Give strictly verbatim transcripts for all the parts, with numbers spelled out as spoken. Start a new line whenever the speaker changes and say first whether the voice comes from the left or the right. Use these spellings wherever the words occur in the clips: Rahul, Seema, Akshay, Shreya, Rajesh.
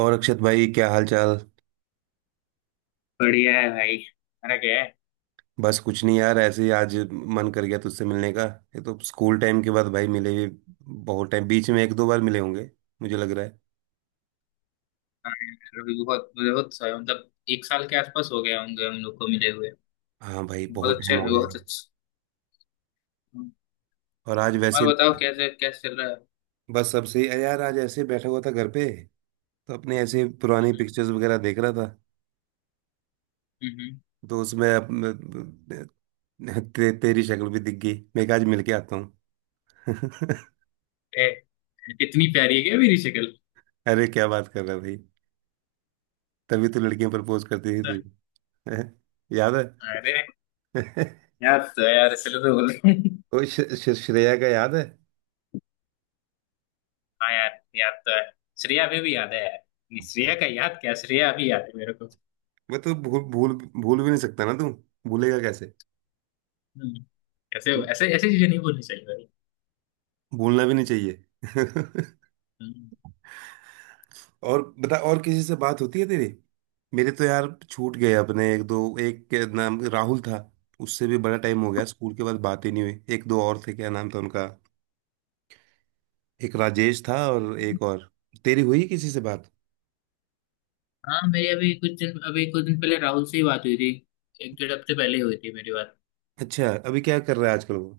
right: और अक्षत भाई क्या हाल चाल।
left: बढ़िया है भाई। मेरा क्या है।
right: बस कुछ नहीं यार, ऐसे ही आज मन कर गया तुझसे मिलने का। ये तो स्कूल टाइम के बाद भाई मिले भी, बहुत टाइम बीच में एक दो बार मिले होंगे मुझे लग रहा है।
left: हाँ, अभी बहुत बहुत सा- मतलब एक साल के आसपास हो गया होंगे हम लोग को मिले हुए।
right: हाँ भाई बहुत
left: बहुत अच्छे
right: टाइम
left: हैं,
right: हो गया यार।
left: बहुत अच्छे।
right: और आज
left: और
right: वैसे
left: बताओ,
right: भी
left: कैसे कैसे चल रहा है।
right: बस सबसे यार, आज ऐसे ही बैठा हुआ था घर पे, तो अपने ऐसे पुरानी
left: हम्म।
right: पिक्चर्स वगैरह देख रहा था।
left: हम्म।
right: तो उसमें अप- ते, तेरी शक्ल भी दिख गई, मैं कहा आज मिलके आता हूँ।
left: ए, इतनी प्यारी है क्या मेरी शक्ल?
right: अरे क्या बात कर रहा है भाई, तभी तो लड़कियां प्रपोज करती
left: अच्छा।
right: थी तुझे। याद
left: अरे
right: है?
left: याद तो है यार, इसलिए तो बोल रहा हूँ।
right: वो श, श, श्रेया का याद है।
left: हाँ यार, याद तो है। श्रेया अभी भी याद है यार। नहीं, श्रेया का याद क्या, श्रेया अभी याद है मेरे को।
right: मैं तो भूल भूल भूल भी नहीं सकता, ना तू भूलेगा कैसे।
left: हम्म, ऐसे ऐसे ऐसी चीजें नहीं बोलनी चाहिए भाई।
right: भूलना भी नहीं चाहिए।
left: हम्म।
right: और बता, और किसी से बात होती है तेरी? मेरे तो यार छूट गए अपने, एक दो, एक के नाम राहुल था, उससे भी बड़ा टाइम हो गया, स्कूल के बाद बात ही नहीं हुई। एक दो और थे, क्या नाम था उनका, एक राजेश था और एक और। तेरी हुई किसी से बात?
left: हाँ मेरी अभी कुछ दिन अभी कुछ दिन पहले राहुल से ही बात हुई थी। एक डेढ़ हफ्ते पहले ही हुई थी मेरी बात।
right: अच्छा, अभी क्या कर रहा है आजकल वो?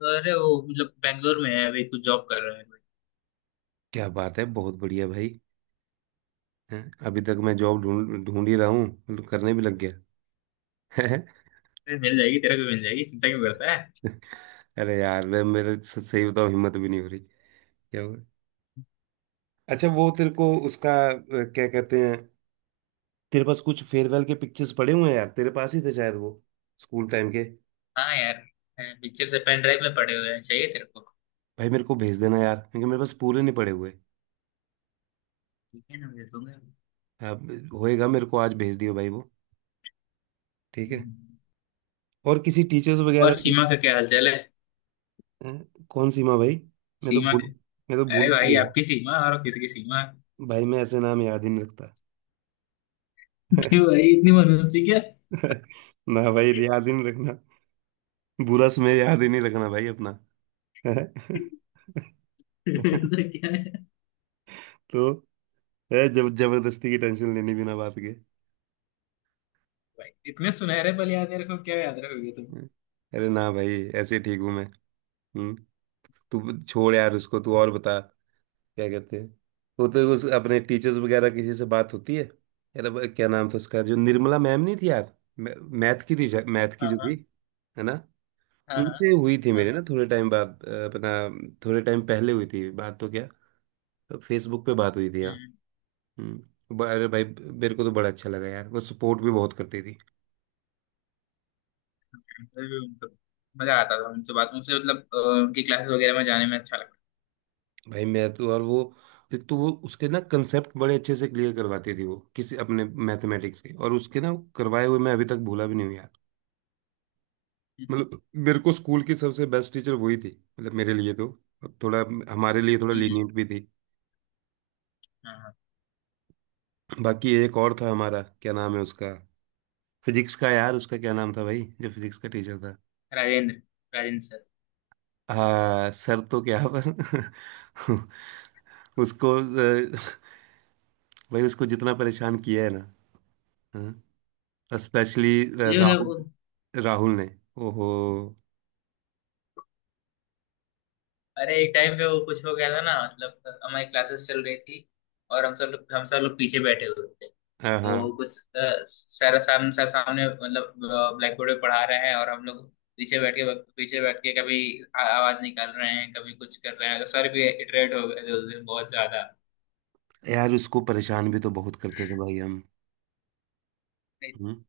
left: तो अरे वो मतलब बैंगलोर में है, अभी कुछ जॉब कर रहा है।
right: क्या बात है, बहुत बढ़िया भाई। हैं? अभी तक मैं जॉब ढूंढ ढूंढ ही रहा हूँ, मतलब करने भी लग गया।
left: अरे मिल जाएगी तेरे को, मिल जाएगी, चिंता क्यों करता है।
right: अरे यार मैं, मेरे स- सही बताऊं हिम्मत भी नहीं हो रही। क्या हुआ? अच्छा, वो तेरे को उसका अ, क्या कहते हैं, तेरे पास कुछ फेयरवेल के पिक्चर्स पड़े हुए हैं यार, तेरे पास ही थे शायद वो स्कूल टाइम के।
left: हाँ यार, पिक्चर से पेन ड्राइव में पड़े हुए हैं, चाहिए तेरे को?
right: भाई मेरे को भेज देना यार, क्योंकि मेरे पास पूरे नहीं पड़े हुए।
left: ठीक है ना, भेज दूंगा।
right: अब होएगा मेरे को आज भेज दियो भाई वो। ठीक है।
left: हम्म,
right: और किसी टीचर्स
left: और
right: वगैरह से।
left: सीमा का क्या हालचाल है?
right: अ, कौन सी माँ भाई, मैं तो
left: सीमा
right: भूल,
left: का।
right: मैं तो
left: अरे
right: भूल भी
left: भाई,
right: गया हूँ।
left: आपकी सीमा और किसकी सीमा?
right: भाई मैं ऐसे नाम याद ही नहीं रखता।
left: क्यों भाई, इतनी मनोस्ती क्या?
right: ना भाई, याद ही नहीं रखना, बुरा समय याद ही नहीं रखना भाई अपना।
left: ऐसा क्या है?
right: तो है, जब जबरदस्ती की टेंशन लेनी बिना बात के।
left: भाई इतने सुनहरे पल याद है रखो, क्या याद रखोगे तुम।
right: हम्म। अरे ना भाई, ऐसे ठीक हूँ मैं। हम्म। तू छोड़ यार उसको, तू और बता। क्या कहते हैं, तो तो उस, अपने टीचर्स वगैरह किसी से बात होती है? यार अब क्या नाम था उसका, जो निर्मला मैम नहीं थी यार, मैथ की थी, मैथ की
left: हाँ
right: जो थी,
left: हाँ।
right: है ना।
left: हाँ हाँ।
right: उनसे हुई थी मेरे
left: हाँ।
right: ना थोड़े टाइम बाद, अ, अपना थोड़े टाइम पहले हुई थी बात तो, क्या फेसबुक पे बात हुई थी, हाँ।
left: हम्म।
right: हम्म, ब- अरे भाई मेरे को तो बड़ा अच्छा लगा यार, वो सपोर्ट भी बहुत करती थी।
left: इंटरव्यू मतलब। मजा आता था उनसे बात, उनसे मतलब अ, उनकी क्लासेस वगैरह में जाने में अच्छा लगता।
right: भाई मैं तो, और वो एक तो वो उसके ना कंसेप्ट बड़े अच्छे से क्लियर करवाती थी, वो किसी अपने मैथमेटिक्स के, और उसके ना करवाए हुए मैं अभी तक भूला भी नहीं हूँ यार।
left: हम्म।
right: मतलब मेरे को स्कूल की सबसे बेस्ट टीचर वही थी, मतलब मेरे लिए तो। अब थोड़ा हमारे लिए थोड़ा
left: हम्म,
right: लीनियंट भी थी।
left: हाँ हाँ।
right: बाकी एक और था हमारा, क्या नाम है उसका, फिजिक्स का, यार उसका क्या नाम था भाई जो फिजिक्स का टीचर था।
left: राजेंद्र राजेंद्र सर।
right: हाँ सर, तो क्या पर। उसको अ, भाई उसको जितना परेशान किया है ना। हाँ। स्पेशली
left: मुझे मतलब
right: राहुल,
left: उन-
right: राहुल ने। ओहो।
left: अरे एक टाइम पे वो कुछ हो गया था ना, मतलब हमारी क्लासेस चल रही थी। और हम सब लोग हम सब लोग पीछे बैठे हुए थे।
right: हाँ हाँ।
left: तो कुछ अ, सर सामने सर सामने मतलब ब्लैक बोर्ड पे पढ़ा रहे हैं, और हम लोग पीछे बैठ के पीछे बैठ के कभी आ- आवाज निकाल रहे हैं, कभी कुछ कर रहे हैं, तो सर भी इटरेट हो गए थे उस दिन बहुत ज्यादा।
right: यार उसको परेशान भी तो बहुत करते थे भाई हम। हम्म।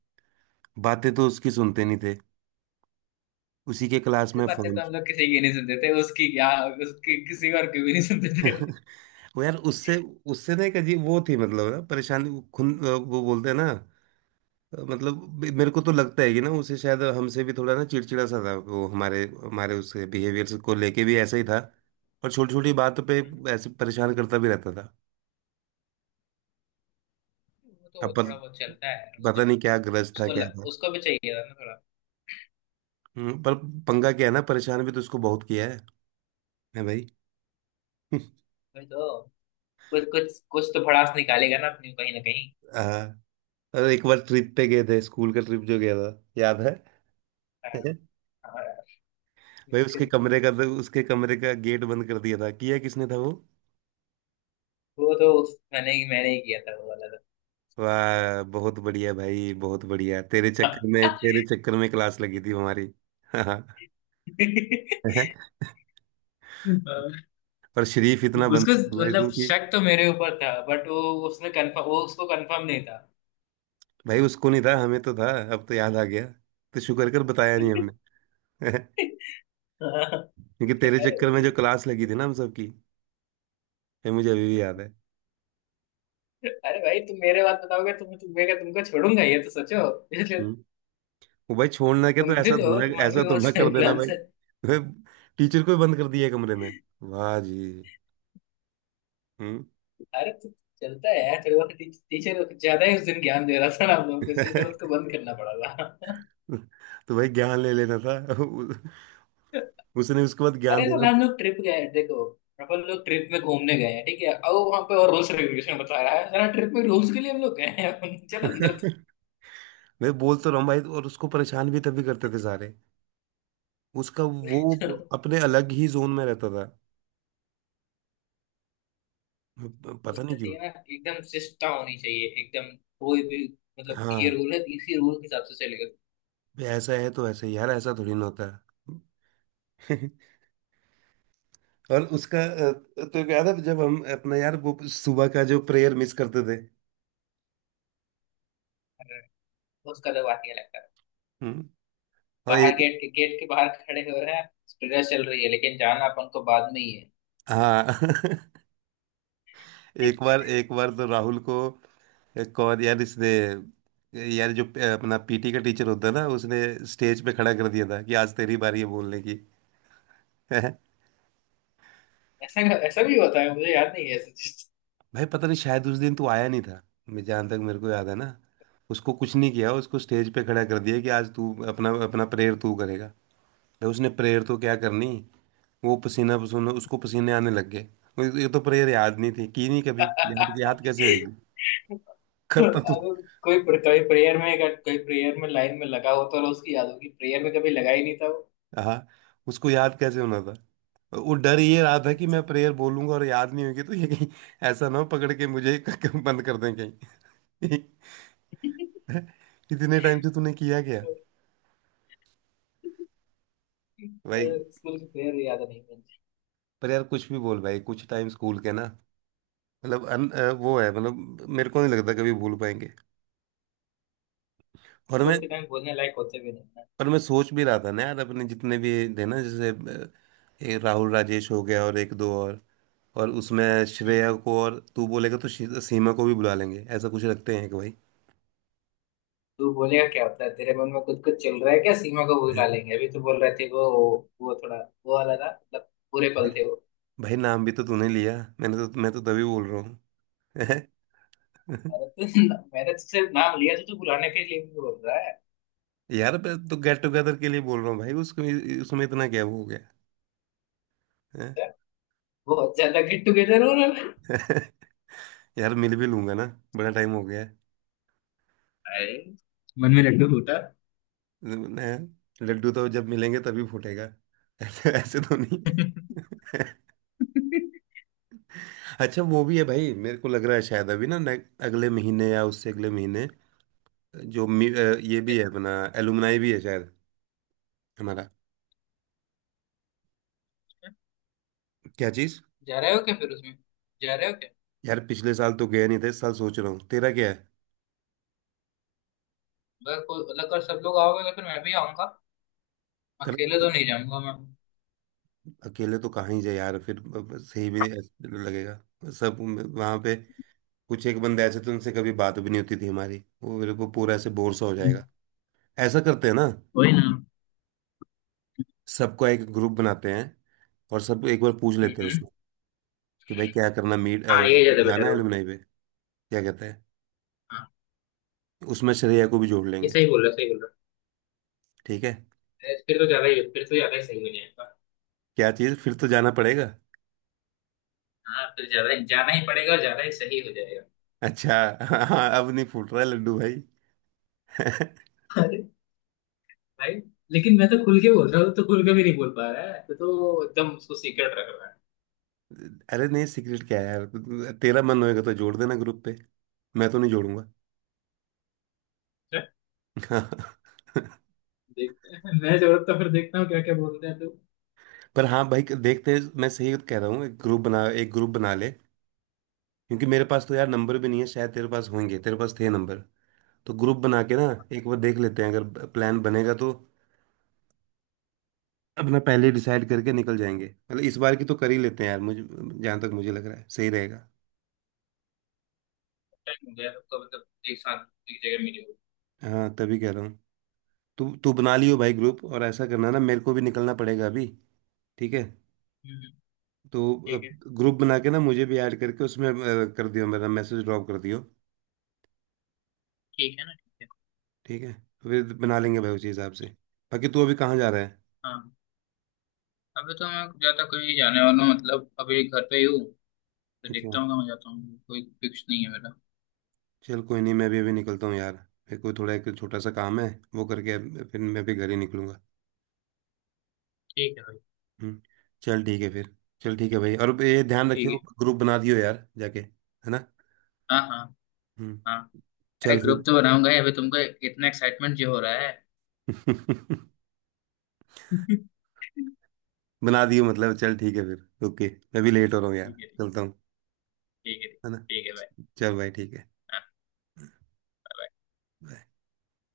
right: बातें तो उसकी सुनते नहीं थे, उसी के क्लास
left: अरे
right: में
left: बातें
right: फोन।
left: तो हम लोग किसी की नहीं सुनते थे, उसकी क्या। उसकी किसी और की भी नहीं सुनते थे।
right: वो यार उससे, उससे ना एक अजीब वो थी मतलब ना, परेशानी वो खुन वो बोलते हैं ना। मतलब मे- मेरे को तो लगता है कि ना उसे शायद हमसे भी थोड़ा ना चिड़चिड़ा सा था वो, हमारे हमारे उसके बिहेवियर को लेके भी ऐसा ही था। और छोटी छोटी बातों पे ऐसे परेशान करता भी रहता था।
left: वो
right: अब
left: तो थोड़ा
right: पत-
left: बहुत चलता है वो
right: पता
left: तो।
right: नहीं क्या ग्रज था
left: उसको
right: क्या।
left: ल, उसको भी चाहिए था ना थोड़ा।
right: हम्म, पर पंगा क्या है ना, परेशान भी तो उसको बहुत किया है है भाई।
left: वही तो। कुछ कुछ कुछ तो भड़ास निकालेगा ना अपनी, कहीं ना कहीं।
right: हाँ। और एक बार ट्रिप पे गए थे, स्कूल का ट्रिप जो गया था, याद है?
left: हाँ। हाँ।
right: भाई उसके
left: कि-
right: कमरे का, उसके कमरे का गेट बंद कर दिया था, किया किसने था वो।
left: वो तो उस, मैंने ही मैंने ही किया था वो वाला।
right: वाह बहुत बढ़िया भाई, बहुत बढ़िया, तेरे चक्कर में, तेरे चक्कर में क्लास लगी थी हमारी। हाँ।
left: तो
right: पर शरीफ इतना
left: उसको
right: बंदा था भाई
left: मतलब,
right: क्योंकि,
left: शक तो मेरे ऊपर था बट वो उसने कंफर्म, वो उसको कंफर्म नहीं था।
right: भाई उसको नहीं था, हमें तो था, अब तो याद आ गया। तो शुक्र कर बताया नहीं हमने।
left: हाँ।
right: क्योंकि तेरे
left: अरे
right: चक्कर में जो
left: भाई,
right: क्लास लगी थी ना हम सबकी, ये मुझे अभी भी याद है।
left: अरे भाई तुम मेरे बात बताओगे तो मैं तुम्हें का तुमको छोड़ूंगा, ये तो सोचो इसलिए
right: हम्म। वो भाई छोड़ना क्या,
left: तुम
right: तो
left: भी
right: ऐसा
left: तो हो,
right: थोड़ा,
left: तुम्हारे
right: ऐसा
left: भी बहुत
right: थोड़ा कर
left: सारे
right: देना
left: प्लान्स
right: भाई।
left: है।
right: भाई टीचर को ही बंद कर दिया कमरे में, वाह जी। हम्म।
left: अरे तो चलता है यार, थोड़ा टीचर ज्यादा ही उस दिन ज्ञान दे रहा था ना हम लोग को, इसलिए थोड़ा उसको बंद करना पड़ा था।
right: तो भाई ज्ञान ले लेना था। उसने उसके बाद ज्ञान
left: अरे तो
right: देना
left: हम
right: था।
left: लोग ट्रिप गए, देखो अपन लोग ट्रिप में घूमने गए हैं, ठीक है, और वहां पे और रूल्स रेगुलेशन बता रहा है सारा, ट्रिप में रूल्स के लिए हम लोग गए हैं? अपन चल अंदर तो।
right: मैं बोल तो रहा हूँ भाई, और उसको परेशान भी तभी करते थे सारे उसका। वो
left: तो
right: अपने अलग ही जोन में रहता था, प- पता नहीं
left: उसका
right: क्यों।
left: चाहिए ना एकदम शिष्टता होनी चाहिए, एकदम कोई भी, मतलब ये
right: हाँ।
left: रूल है, इसी रूल के हिसाब से चलेगा।
right: भाई ऐसा है तो ऐसा ही यार, ऐसा थोड़ी ना होता है। और उसका अ, तो याद है जब हम अपना यार वो सुबह का जो प्रेयर मिस करते थे।
left: उसका तो बात ये लगता है,
right: हम्म। और
left: बाहर
right: एक,
left: गेट के गेट के बाहर खड़े हो रहे हैं, स्टूडियो चल रही है, लेकिन जाना अपन को बाद में ही है।
right: हाँ। एक बार, एक बार तो राहुल को, एक और यार इसने, यार जो अ, अपना पीटी का टीचर होता है ना, उसने स्टेज पे खड़ा कर दिया था कि आज तेरी बारी है बोलने की।
left: ऐसा ऐसा भी होता है, मुझे याद नहीं है ऐसा चीज।
right: भाई पता नहीं शायद उस दिन तू आया नहीं था। मैं जहाँ तक मेरे को याद है ना, उसको कुछ नहीं किया, उसको स्टेज पे खड़ा कर दिया कि आज तू अपना, अपना प्रेयर तू करेगा। तो उसने प्रेयर तो क्या करनी, वो पसीना पसीना, उसको पसीने आने लग गए। वो- ये तो प्रेयर याद नहीं थी की नहीं कभी, याद याद कैसे होगी, करता तो।
left: अगर कोई कोई प्रेयर में अगर कोई प्रेयर में लाइन में लगा होता तो उसकी याद होगी, प्रेयर में कभी लगा ही नहीं था वो।
right: हाँ, उसको याद कैसे होना था। वो डर ये रहा था कि
left: अच्छा।
right: मैं प्रेयर बोलूंगा और याद नहीं होगी तो ये कहीं ऐसा ना हो पकड़ के मुझे बंद कर दें कहीं। इतने टाइम से तूने किया क्या भाई।
left: स्कूल की प्रेयर याद नहीं मुझे।
right: पर यार कुछ भी बोल भाई, कुछ टाइम स्कूल के ना, मतलब अन, अ, वो है, मतलब मेरे को नहीं लगता कभी भूल पाएंगे। और
left: स्कूल
right: मैं,
left: के टाइम बोलने लायक होते भी नहीं ना।
right: पर मैं सोच भी रहा था ना यार, अपने जितने भी थे ना, जैसे अ, ये राहुल राजेश हो गया, और एक दो और और उसमें
left: हम्म।
right: श्रेया को और तू बोलेगा तो शी- सीमा को भी बुला लेंगे, ऐसा कुछ रखते हैं कि भाई।
left: तू बोलेगा क्या होता है, तेरे मन में कुछ कुछ चल रहा है क्या, सीमा को बुला लेंगे, अभी तो बोल रहे थे वो। वो थोड़ा वो वाला था, मतलब बुरे
right: भाई,
left: पल थे वो।
right: भाई नाम भी तो तूने लिया, मैंने तो मैं तो तभी बोल रहा हूँ।
left: अरे तो ना- मैंने तो सिर्फ नाम लिया, तो तू बुलाने के लिए भी बोल रहा है।
right: यार मैं तो गेट टुगेदर के लिए बोल रहा हूँ भाई, उसमें उसमें इतना क्या वो हो गया। हैं?
left: अच्छा, बहुत ज्यादा गेट टुगेदर हो रहा है।
right: यार मिल भी लूंगा ना, बड़ा टाइम हो गया है।
left: अरे मन में लड्डू फूटा।
right: हैं? लड्डू तो जब मिलेंगे तभी फूटेगा। ऐसे ऐसे तो नहीं। अच्छा वो भी है भाई, मेरे को लग रहा है शायद अभी ना ने- अगले महीने या उससे अगले महीने, जो मी, अ, ये भी है अपना, एलुमनाई भी है शायद हमारा। क्या चीज।
left: जा रहे हो क्या फिर उसमें? जा रहे हो क्या?
right: यार पिछले साल तो गया नहीं था, इस साल सोच रहा हूँ, तेरा क्या है?
left: अगर कोई मतलब अगर सब लोग आओगे तो फिर मैं भी आऊंगा,
right: कर
left: अकेले
right: तो,
left: तो नहीं जाऊंगा मैं।
right: अकेले तो कहाँ ही जाए यार, फिर अब सही भी ऐसे लगेगा। सब वहां पे, कुछ एक बंदे ऐसे थे उनसे कभी बात भी नहीं होती थी हमारी, वो मेरे को पूरा ऐसे बोर सा हो
left: हम्म,
right: जाएगा। ऐसा करते हैं ना,
left: वही ना।
right: सबका एक ग्रुप बनाते हैं, और सब एक बार पूछ लेते हैं
left: हम्म।
right: उसमें कि भाई क्या करना, मीट
left: हाँ ये ज्यादा
right: जाना
left: बेटर
right: है
left: होगा।
right: एलुमनाई पे, क्या कहते हैं।
left: हाँ
right: उसमें श्रेया को भी जोड़
left: ये
right: लेंगे।
left: सही बोल रहा, सही बोल रहा।
right: ठीक है।
left: अरे फिर तो ज्यादा ही फिर तो ज्यादा ही सही हो जाएगा।
right: क्या चीज, फिर तो जाना पड़ेगा।
left: हाँ फिर ज्यादा ही जाना ही पड़ेगा, और ज्यादा ही सही हो जाएगा।
right: अच्छा। हाँ, अब नहीं फूट रहा है लड्डू भाई।
left: अरे भाई, लेकिन मैं तो खुल के बोल रहा हूँ, तो खुल के भी नहीं बोल पा रहा है तो, तो एकदम उसको सीक्रेट रख रहा है।
right: अरे नहीं, सीक्रेट क्या है यार, तेरा मन होएगा तो जोड़ देना ग्रुप पे, मैं तो नहीं जोड़ूंगा।
left: अच्छा, देखते हैं मैं, जरूरत तो फिर देखता हूँ क्या क्या बोलते हैं तो।
right: पर हाँ भाई, देखते हैं, मैं सही कह रहा हूँ, एक ग्रुप बना, एक ग्रुप बना ले। क्योंकि मेरे पास तो यार नंबर भी नहीं है शायद, तेरे पास होंगे, तेरे पास थे नंबर। तो ग्रुप बना के ना एक बार देख लेते हैं, अगर प्लान बनेगा तो अपना पहले डिसाइड करके निकल जाएंगे। मतलब इस बार की तो कर ही लेते हैं यार, मुझे जहाँ तक मुझे लग रहा है सही रहेगा।
left: टाइम हो गया तब तो, मतलब एक साथ एक जगह मिले हो।
right: हाँ तभी कह रहा हूँ, तू तू बना लियो भाई ग्रुप, और ऐसा करना ना, मेरे को भी निकलना पड़ेगा अभी। ठीक है।
left: हम्म,
right: तो
left: ठीक
right: अब
left: है।
right: ग्रुप बना के ना मुझे भी ऐड करके उसमें, अ, कर दियो, मेरा मैसेज ड्रॉप कर दियो।
left: ठीक है ना, ठीक है।
right: ठीक है, फिर बना लेंगे भाई उसी हिसाब से। बाकी तू अभी कहाँ जा रहा है?
left: हाँ अभी तो मैं ज्यादा कहीं जाने वाला हूँ, मतलब अभी घर पे ही हूँ। तो
right: अच्छा।
left: देखता हूँ कहाँ जाता हूँ, कोई फिक्स नहीं है मेरा।
right: चल कोई नहीं, मैं भी अभी निकलता हूँ यार, मेरे को थोड़ा एक छोटा सा काम है, वो करके फिर मैं भी घर ही निकलूंगा।
left: ठीक है भाई।
right: हम्म। चल ठीक है फिर, चल ठीक है भाई, और ये ध्यान
left: ठीक
right: रखियो
left: है।
right: ग्रुप बना दियो यार जाके, है ना।
left: हाँ हाँ।
right: हम्म।
left: हाँ। अरे
right: चल
left: ग्रुप तो बनाऊंगा ही अभी तुमको, इतना एक्साइटमेंट जो हो रहा है।
right: फिर।
left: ठीक
right: बना दियो मतलब, चल ठीक है फिर, ओके, मैं भी लेट हो रहा हूँ यार,
left: है।
right: चलता हूँ,
left: ठीक है,
right: है ना,
left: ठीक है भाई।
right: चल भाई ठीक है।
left: हाँ
right: Bye.